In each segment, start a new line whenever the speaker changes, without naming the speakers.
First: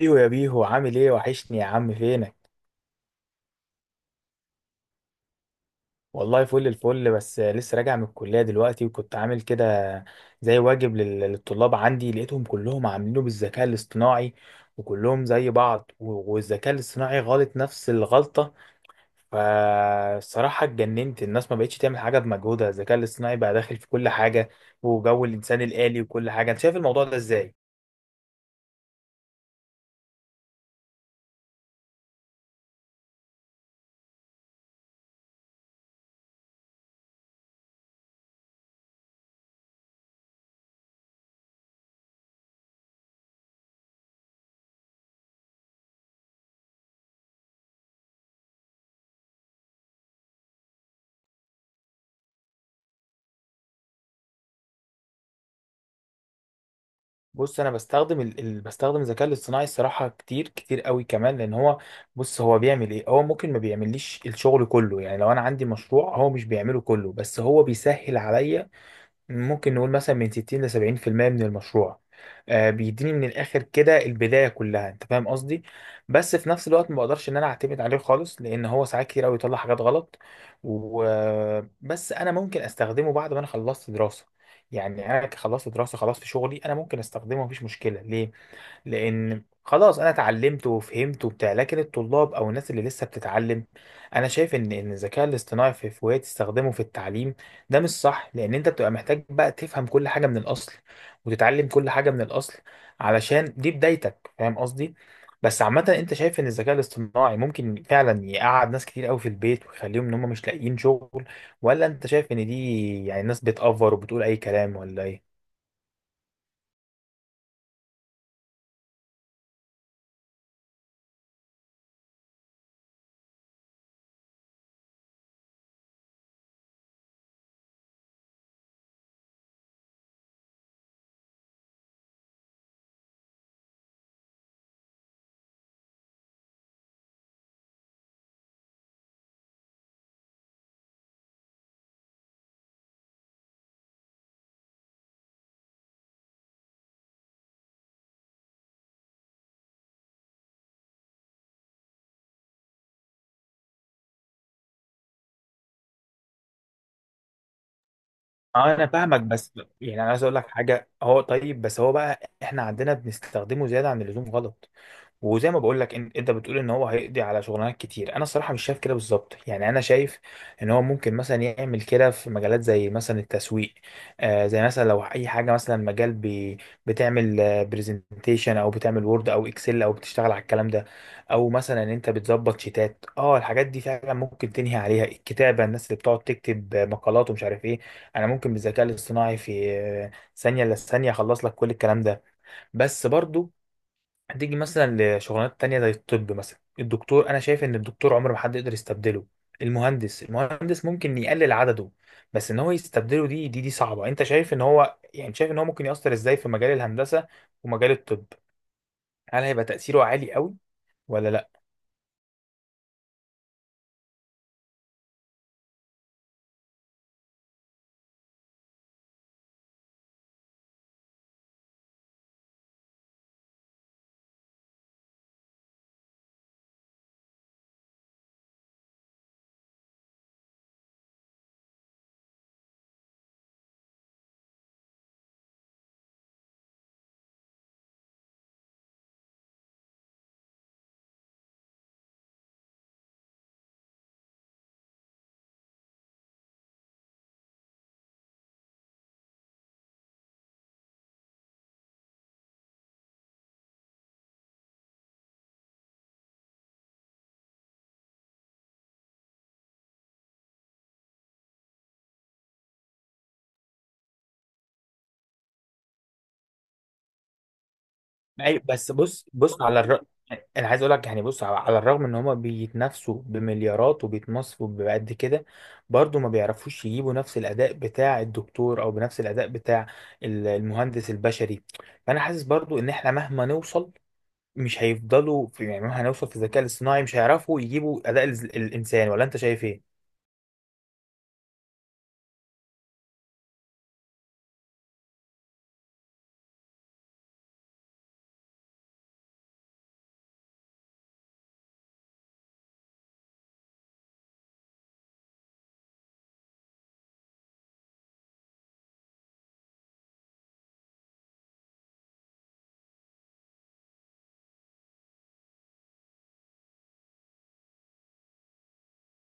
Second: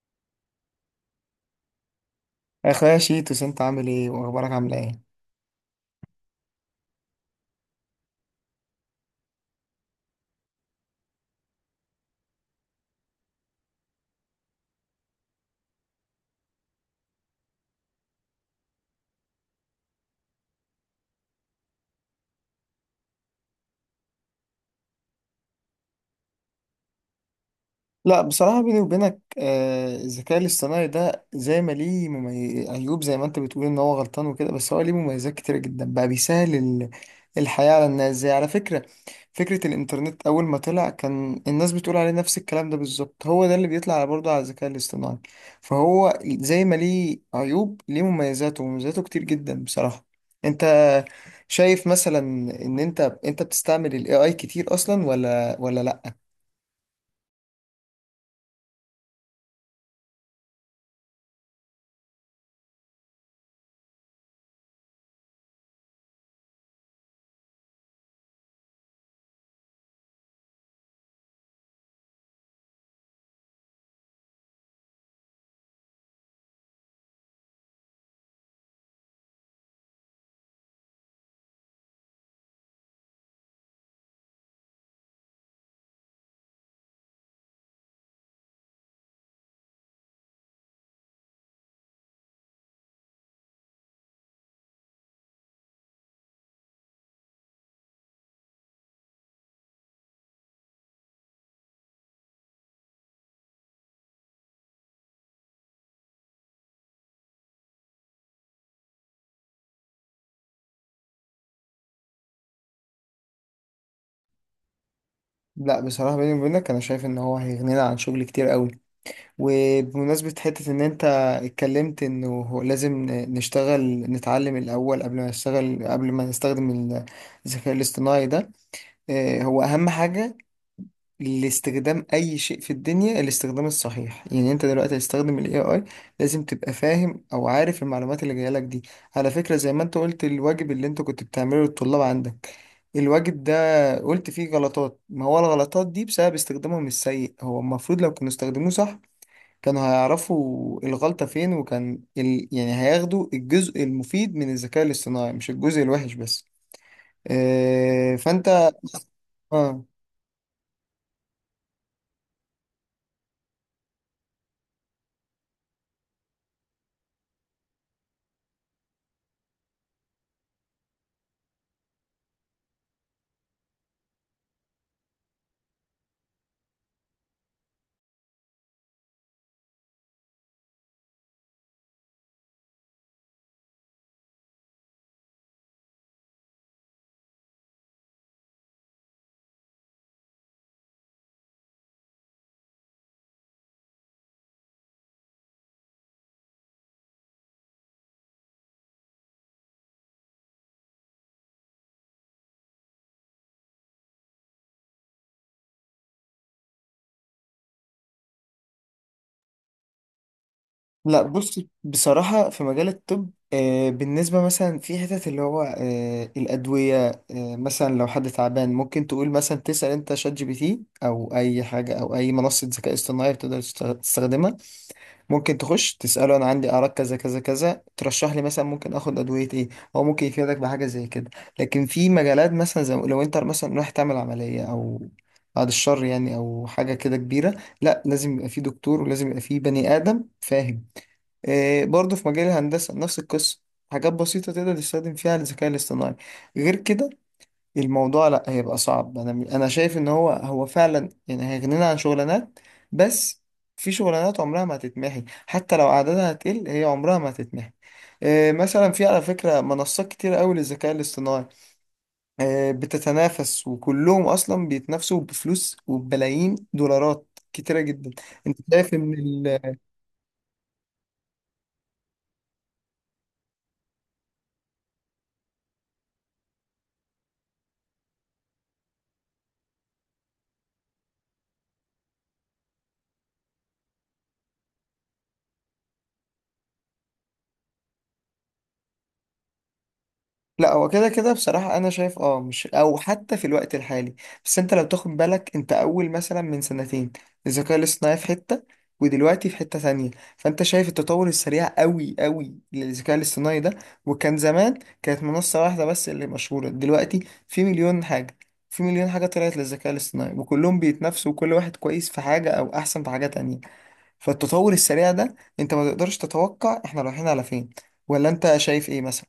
ايوه يا بيهو، عامل ايه؟ وحشني يا عم، فينك؟
يا اخويا شيتوس، انت عامل ايه واخبارك عامله ايه؟
والله فل الفل، بس لسه راجع من الكلية دلوقتي وكنت عامل كده زي واجب للطلاب عندي، لقيتهم كلهم عاملينه بالذكاء الاصطناعي وكلهم زي بعض، والذكاء الاصطناعي غلط نفس الغلطة. فالصراحة اتجننت، الناس ما بقتش تعمل حاجة بمجهودها، الذكاء الاصطناعي بقى داخل في كل حاجة وجو الإنسان الآلي وكل حاجة. انت شايف الموضوع ده ازاي؟
لا بصراحة بيني وبينك الذكاء الاصطناعي ده زي ما ليه عيوب زي ما انت بتقول ان هو غلطان وكده، بس هو ليه مميزات كتيرة جدا. بقى بيسهل الحياة على الناس. زي على فكرة، فكرة الإنترنت أول ما طلع كان الناس بتقول عليه نفس الكلام ده بالظبط، هو ده اللي بيطلع على برضه على الذكاء الاصطناعي. فهو زي ما ليه عيوب ليه مميزاته، ومميزاته كتير جدا بصراحة. انت شايف مثلا ان انت بتستعمل الاي اي كتير اصلا ولا لا؟
بص، انا بستخدم بستخدم الذكاء الاصطناعي الصراحه كتير كتير قوي كمان، لان هو، بص، هو بيعمل ايه؟ هو ممكن ما بيعمليش الشغل كله، يعني لو انا عندي مشروع هو مش بيعمله كله، بس هو بيسهل عليا ممكن نقول مثلا من 60 ل 70% من المشروع. آه، بيديني من الاخر كده البدايه كلها، انت فاهم قصدي؟ بس في نفس الوقت ما بقدرش ان انا اعتمد عليه خالص، لان هو ساعات كتير قوي يطلع حاجات غلط. وبس انا ممكن استخدمه بعد ما انا خلصت دراسه، يعني انا خلصت دراسه خلاص، في شغلي انا ممكن استخدمه، مفيش مشكله ليه، لان خلاص انا اتعلمت وفهمت وبتاع. لكن الطلاب او الناس اللي لسه بتتعلم، انا شايف ان الذكاء الاصطناعي في وقت تستخدمه في التعليم ده مش صح، لان انت بتبقى محتاج بقى تفهم كل حاجه من الاصل وتتعلم كل حاجه من الاصل، علشان دي بدايتك، فاهم قصدي؟ بس عامة، انت شايف ان الذكاء الاصطناعي ممكن فعلا يقعد ناس كتير قوي في البيت ويخليهم ان هم مش لاقيين شغل، ولا انت شايف ان دي يعني ناس بتأفر وبتقول اي كلام ولا ايه؟
لا بصراحة بيني وبينك، أنا شايف إن هو هيغنينا عن شغل كتير قوي. وبمناسبة حتة إن أنت اتكلمت إنه هو لازم نشتغل، نتعلم الأول قبل ما نشتغل، قبل ما نستخدم الذكاء الاصطناعي ده. هو أهم حاجة لاستخدام أي شيء في الدنيا الاستخدام الصحيح. يعني أنت دلوقتي هتستخدم ال AI، لازم تبقى فاهم أو عارف المعلومات اللي جاية لك دي. على فكرة، زي ما أنت قلت الواجب اللي أنت كنت بتعمله للطلاب عندك، الواجب ده قلت فيه غلطات، ما هو الغلطات دي بسبب استخدامهم السيء. هو المفروض لو كانوا استخدموه صح كانوا هيعرفوا الغلطة فين، وكان يعني هياخدوا الجزء المفيد من الذكاء الاصطناعي مش الجزء الوحش بس. آه فانت.
اه، انا فاهمك، بس
آه.
يعني انا عايز اقول لك حاجه، هو طيب، بس هو بقى احنا عندنا بنستخدمه زياده عن اللزوم غلط. وزي ما بقول لك، انت بتقول ان هو هيقضي على شغلانات كتير، انا الصراحه مش شايف كده بالظبط. يعني انا شايف ان هو ممكن مثلا يعمل كده في مجالات زي مثلا التسويق. آه، زي مثلا لو اي حاجه، مثلا مجال بي، بتعمل آه، برزنتيشن او بتعمل وورد او اكسل او بتشتغل على الكلام ده، او مثلا ان انت بتظبط شيتات، اه، الحاجات دي فعلا ممكن تنهي عليها الكتابه. الناس اللي بتقعد تكتب آه، مقالات ومش عارف ايه، انا ممكن بالذكاء الاصطناعي في آه، ثانيه الا ثانيه اخلص لك كل الكلام ده. بس برضو هتيجي مثلا لشغلانات تانية زي الطب مثلا. الدكتور، انا شايف ان الدكتور عمر ما حد يقدر يستبدله. المهندس، المهندس ممكن يقلل عدده، بس ان هو يستبدله دي صعبة. انت شايف ان هو، يعني، شايف ان هو ممكن يأثر ازاي في مجال الهندسة ومجال الطب؟ هل هيبقى تأثيره عالي قوي
لا
ولا لا؟
بص، بصراحة في مجال الطب، آه بالنسبة مثلا في حتت اللي هو آه الأدوية، آه مثلا لو حد تعبان ممكن تقول مثلا تسأل أنت شات جي بي تي أو أي حاجة أو أي منصة ذكاء اصطناعي بتقدر تستخدمها. ممكن تخش تسأله أنا عندي أعراض كذا كذا كذا، ترشح لي مثلا ممكن آخد أدوية إيه. هو ممكن يفيدك بحاجة زي كده. لكن في مجالات مثلا زي لو أنت مثلا رايح تعمل عملية أو بعد الشر يعني، أو حاجة كده كبيرة، لا لازم يبقى في دكتور ولازم يبقى في بني آدم فاهم. إيه برضه في مجال الهندسة نفس القصة، حاجات بسيطة تقدر تستخدم فيها الذكاء الاصطناعي. غير كده الموضوع لا هيبقى صعب. انا شايف ان هو فعلا يعني هيغنينا عن شغلانات، بس في شغلانات عمرها ما هتتمحي. حتى لو عددها هتقل، هي عمرها ما هتتمحي. إيه مثلا في على فكرة منصات كتير قوي للذكاء الاصطناعي، إيه بتتنافس وكلهم اصلا بيتنافسوا بفلوس وبملايين دولارات كتيرة جدا. انت
أي، بس،
شايف
بص بص
ان
على انا عايز اقول لك، يعني بص على الرغم ان هما بيتنافسوا بمليارات وبيتمصفوا بقد كده، برضو ما بيعرفوش يجيبوا نفس الاداء بتاع الدكتور او بنفس الاداء بتاع المهندس البشري. فانا حاسس برضو ان احنا مهما نوصل، مش هيفضلوا في، يعني مهما هنوصل في الذكاء الاصطناعي مش هيعرفوا يجيبوا اداء الانسان. ولا انت شايف ايه؟
لا، هو كده كده بصراحة. أنا شايف أه، مش أو حتى في الوقت الحالي، بس أنت لو تاخد بالك أنت أول مثلا من سنتين الذكاء الاصطناعي في حتة ودلوقتي في حتة تانية. فأنت شايف التطور السريع أوي للذكاء الاصطناعي ده. وكان زمان كانت منصة واحدة بس اللي مشهورة، دلوقتي في مليون حاجة. في مليون حاجة طلعت للذكاء الاصطناعي وكلهم بيتنافسوا، وكل واحد كويس في حاجة أو أحسن في حاجة تانية. فالتطور السريع ده أنت ما تقدرش تتوقع إحنا رايحين على فين، ولا أنت شايف إيه مثلا؟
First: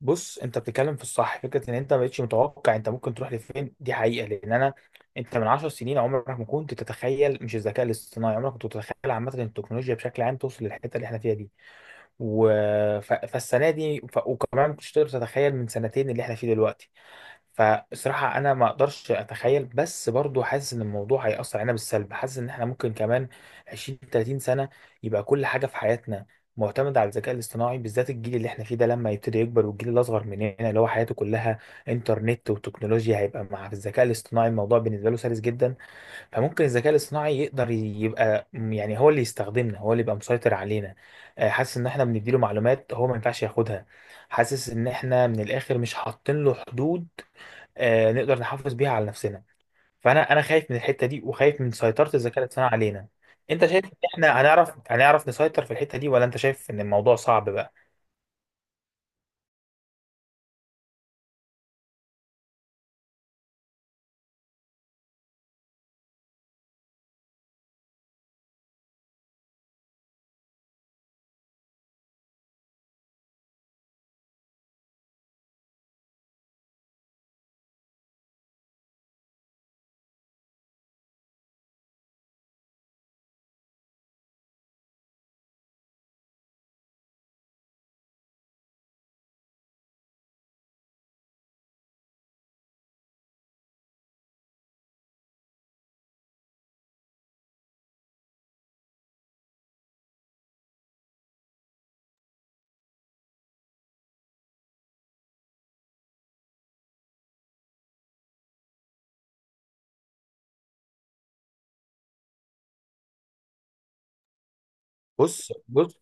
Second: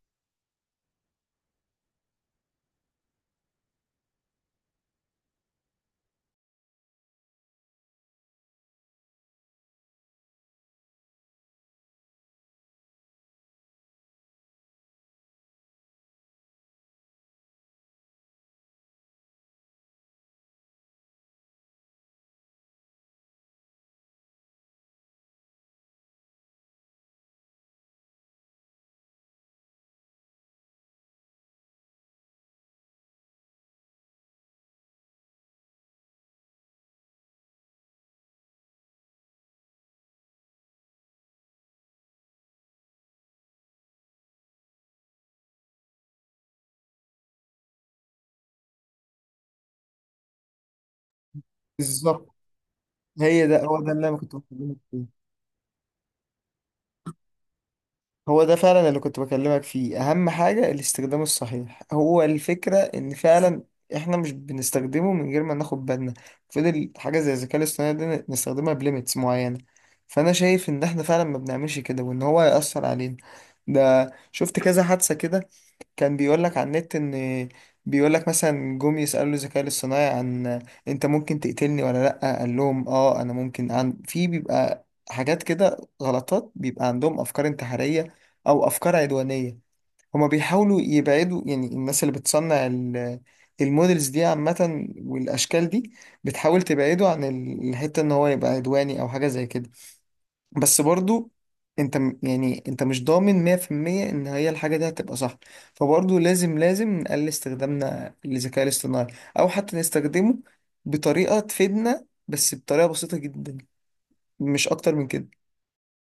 بص، انت بتتكلم في الصح. فكره ان انت ما بقتش متوقع انت ممكن تروح لفين دي حقيقه، لان انا، انت من 10 سنين عمرك ما كنت تتخيل، مش الذكاء الاصطناعي، عمرك ما كنت تتخيل عامه ان التكنولوجيا بشكل عام توصل للحته اللي احنا فيها دي، و... فالسنه دي، وكمان ما كنتش تقدر تتخيل من سنتين اللي احنا فيه دلوقتي. فالصراحة أنا ما أقدرش أتخيل، بس برضو حاسس إن الموضوع هيأثر علينا بالسلب. حاسس إن إحنا ممكن كمان 20 30 سنة يبقى كل حاجة في حياتنا معتمدة على الذكاء الاصطناعي، بالذات الجيل اللي إحنا فيه ده لما يبتدي يكبر، والجيل الأصغر مننا اللي هو حياته كلها إنترنت وتكنولوجيا، هيبقى مع الذكاء الاصطناعي الموضوع بالنسبة له سلس جدا. فممكن الذكاء الاصطناعي يقدر يبقى، يعني، هو اللي يستخدمنا، هو اللي يبقى مسيطر علينا. آه، حاسس إن إحنا بنديله معلومات هو ما ينفعش ياخدها، حاسس إن إحنا من الآخر مش حاطين له حدود آه، نقدر نحافظ بيها على نفسنا. فانا خايف من الحته دي وخايف من سيطره
بالظبط،
الذكاء الاصطناعي علينا.
هي ده
انت
هو
شايف ان
ده اللي انا كنت
احنا هنعرف
بكلمك فيه.
هنعرف نسيطر في الحته دي، ولا انت شايف ان الموضوع صعب بقى؟
هو ده فعلا اللي كنت بكلمك فيه، اهم حاجة الاستخدام الصحيح. هو الفكرة ان فعلا احنا مش بنستخدمه من غير ما ناخد بالنا. فضل حاجة زي الذكاء الاصطناعي ده نستخدمها بليميتس معينة. فانا شايف ان احنا فعلا ما بنعملش كده، وان هو هيأثر علينا. ده شفت كذا حادثة كده، كان بيقول لك على النت ان، بيقول لك مثلا جم يسألوا الذكاء الاصطناعي عن انت ممكن تقتلني ولا لأ، قال لهم اه انا ممكن. عن في بيبقى حاجات كده غلطات، بيبقى عندهم افكار انتحارية او افكار عدوانيه. هما بيحاولوا يبعدوا يعني، الناس اللي بتصنع المودلز دي عامه والاشكال دي بتحاول تبعده عن الحته ان هو يبقى عدواني او حاجه زي كده. بس برضو يعني انت مش ضامن 100% ان هي الحاجه دي هتبقى صح. فبرضو لازم نقلل استخدامنا للذكاء الاصطناعي، او حتى نستخدمه بطريقه تفيدنا بس بطريقه بسيطه جدا، مش اكتر من كده.
بص بص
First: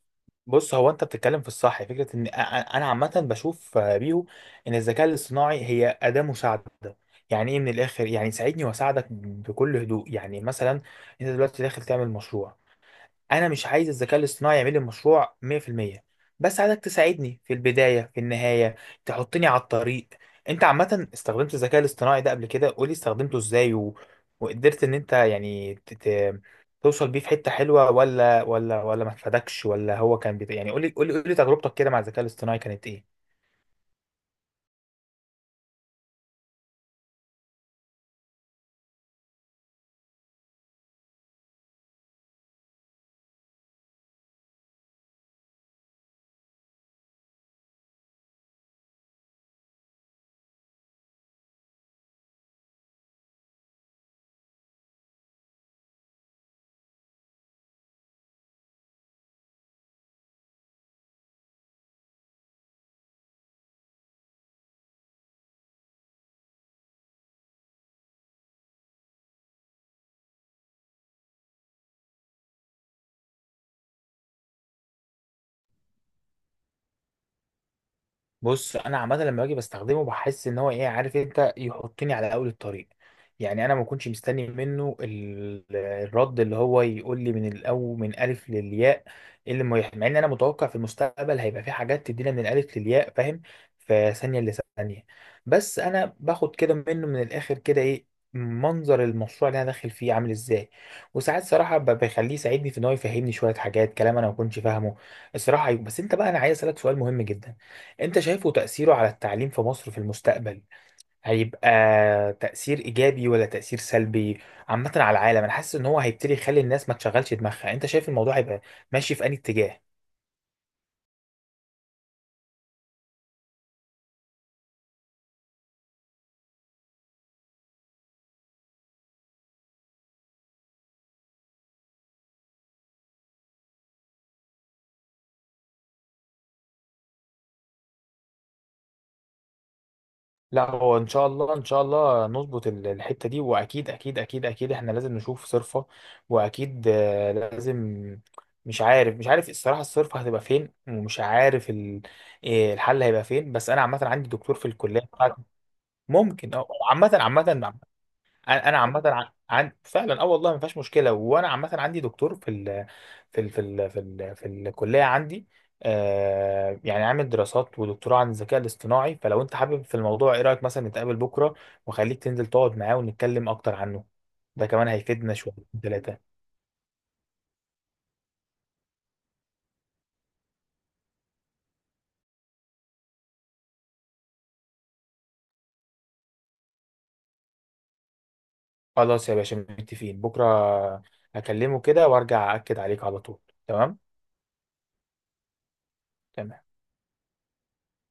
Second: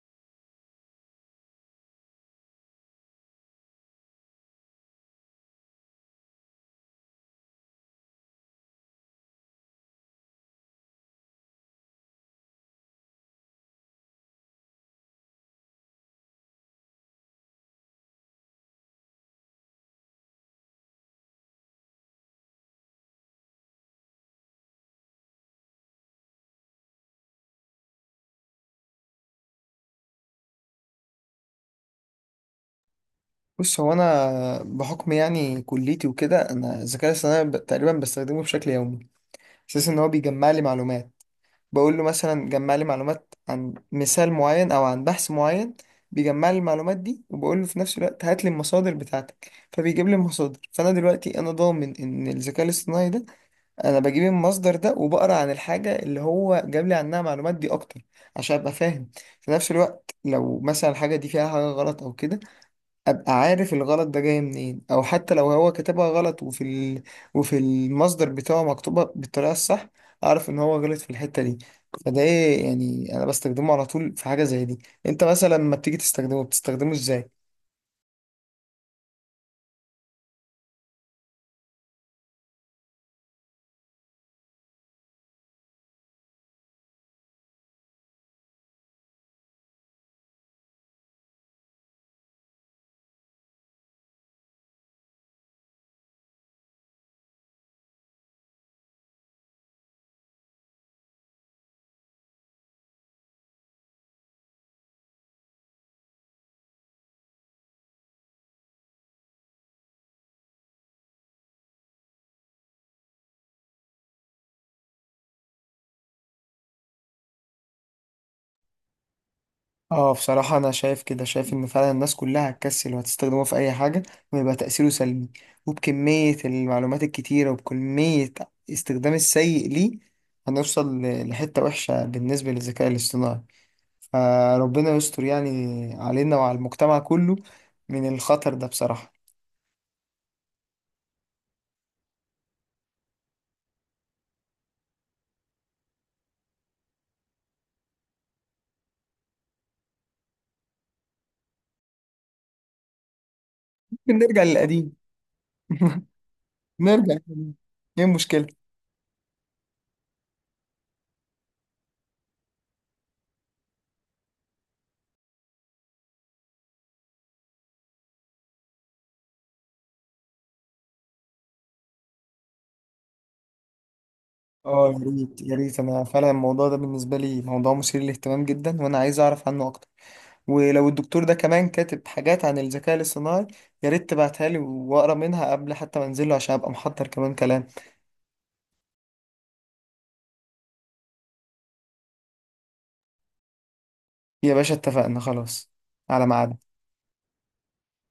بص، هو انت بتتكلم في الصح. فكره ان انا عامه بشوف آه، بيهو، ان الذكاء الاصطناعي هي اداه مساعده. يعني ايه من الاخر؟ يعني ساعدني واساعدك بكل هدوء. يعني مثلا انت دلوقتي داخل تعمل مشروع، انا مش عايز الذكاء الاصطناعي يعمل لي مشروع 100%، بس عايزك تساعدني في البدايه في النهايه، تحطني على الطريق. انت عامه استخدمت الذكاء الاصطناعي ده قبل كده؟ قولي استخدمته ازاي وقدرت ان انت يعني توصل بيه في حته حلوه، ولا ولا ما فادكش، ولا هو كان يعني قولي قولي قولي تجربتك كده مع الذكاء الاصطناعي كانت ايه؟
بص، هو انا بحكم يعني كليتي وكده انا الذكاء الاصطناعي تقريبا بستخدمه بشكل يومي. اساس ان هو بيجمع لي معلومات، بقول له مثلا جمع لي معلومات عن مثال معين او عن بحث معين. بيجمع لي المعلومات دي وبقول له في نفس الوقت هات لي المصادر بتاعتك، فبيجيب لي المصادر. فانا دلوقتي انا ضامن ان الذكاء الاصطناعي ده، انا بجيب المصدر ده وبقرا عن الحاجه اللي هو جاب لي عنها معلومات دي اكتر عشان ابقى فاهم. في نفس الوقت لو مثلا الحاجه دي فيها حاجه غلط او كده، ابقى عارف الغلط ده جاي منين. او حتى لو هو كتبها غلط وفي وفي المصدر بتاعه مكتوبة بالطريقة الصح، اعرف ان هو غلط في الحتة دي. فده إيه يعني انا بستخدمه على طول في حاجة زي دي. انت مثلا لما بتيجي تستخدمه بتستخدمه ازاي؟
بص، انا عامه لما باجي بستخدمه بحس ان هو ايه عارف انت، يحطني على اول الطريق. يعني انا ما كنتش مستني منه الرد اللي هو يقول لي من الاول من الف للياء. إيه اللي ما يح- مع ان انا متوقع في المستقبل هيبقى في حاجات تدينا من الالف للياء، فاهم؟ في ثانيه لثانيه. بس انا باخد كده منه من الاخر كده ايه؟ منظر المشروع اللي انا داخل فيه عامل ازاي. وساعات صراحه بخليه يساعدني في ان هو يفهمني شويه حاجات كلام انا ما كنتش فاهمه. الصراحه أيوة. بس انت بقى، انا عايز اسالك سؤال مهم جدا. انت شايفه تأثيره على التعليم في مصر في المستقبل هيبقى تأثير إيجابي ولا تأثير سلبي؟ عامة على العالم، انا حاسس ان هو هيبتدي يخلي الناس ما تشغلش دماغها. انت شايف الموضوع هيبقى ماشي في أي اتجاه؟
اه بصراحة انا شايف كده، شايف ان فعلا الناس كلها هتكسل وهتستخدمه في اي حاجة، ويبقى تأثيره سلبي. وبكمية المعلومات الكتيرة وبكمية استخدام السيء ليه، هنوصل لحتة وحشة بالنسبة للذكاء الاصطناعي. فربنا يستر يعني علينا وعلى المجتمع كله من الخطر ده بصراحة.
لا، هو ان شاء الله، ان شاء الله نظبط الحتة دي، واكيد اكيد اكيد اكيد احنا لازم نشوف صرفة. واكيد آه، لازم. مش عارف، مش عارف الصراحة الصرفة هتبقى فين، ومش عارف إيه الحل هيبقى فين. بس انا عامة
ممكن
عندي
نرجع
دكتور في
للقديم
الكلية بتاعتي. ممكن اه، عامة
نرجع للقديم.
عامة.
ايه المشكلة؟
انا عامه فعلا اه، والله ما فيهاش مشكله. وانا عامه عندي دكتور في الكليه عندي، آه، يعني عامل دراسات ودكتوراه عن الذكاء الاصطناعي. فلو انت حابب في الموضوع، ايه رايك مثلا نتقابل بكره وخليك تنزل تقعد معاه ونتكلم اكتر عنه؟ ده كمان
اه، يا
هيفيدنا
ريت يا
شويتين
ريت انا فعلا
ثلاثه.
الموضوع ده بالنسبة لي موضوع مثير للاهتمام جدا، وانا عايز اعرف عنه اكتر. ولو الدكتور ده كمان كاتب حاجات عن الذكاء الاصطناعي، يا ريت تبعتها لي واقرا منها قبل حتى ما انزله عشان ابقى محضر كمان كلام.
خلاص يا باشا، متفقين بكره، هكلمه كده وارجع اكد عليك على طول. تمام.
يا باشا اتفقنا خلاص، على ميعاد.
تمام.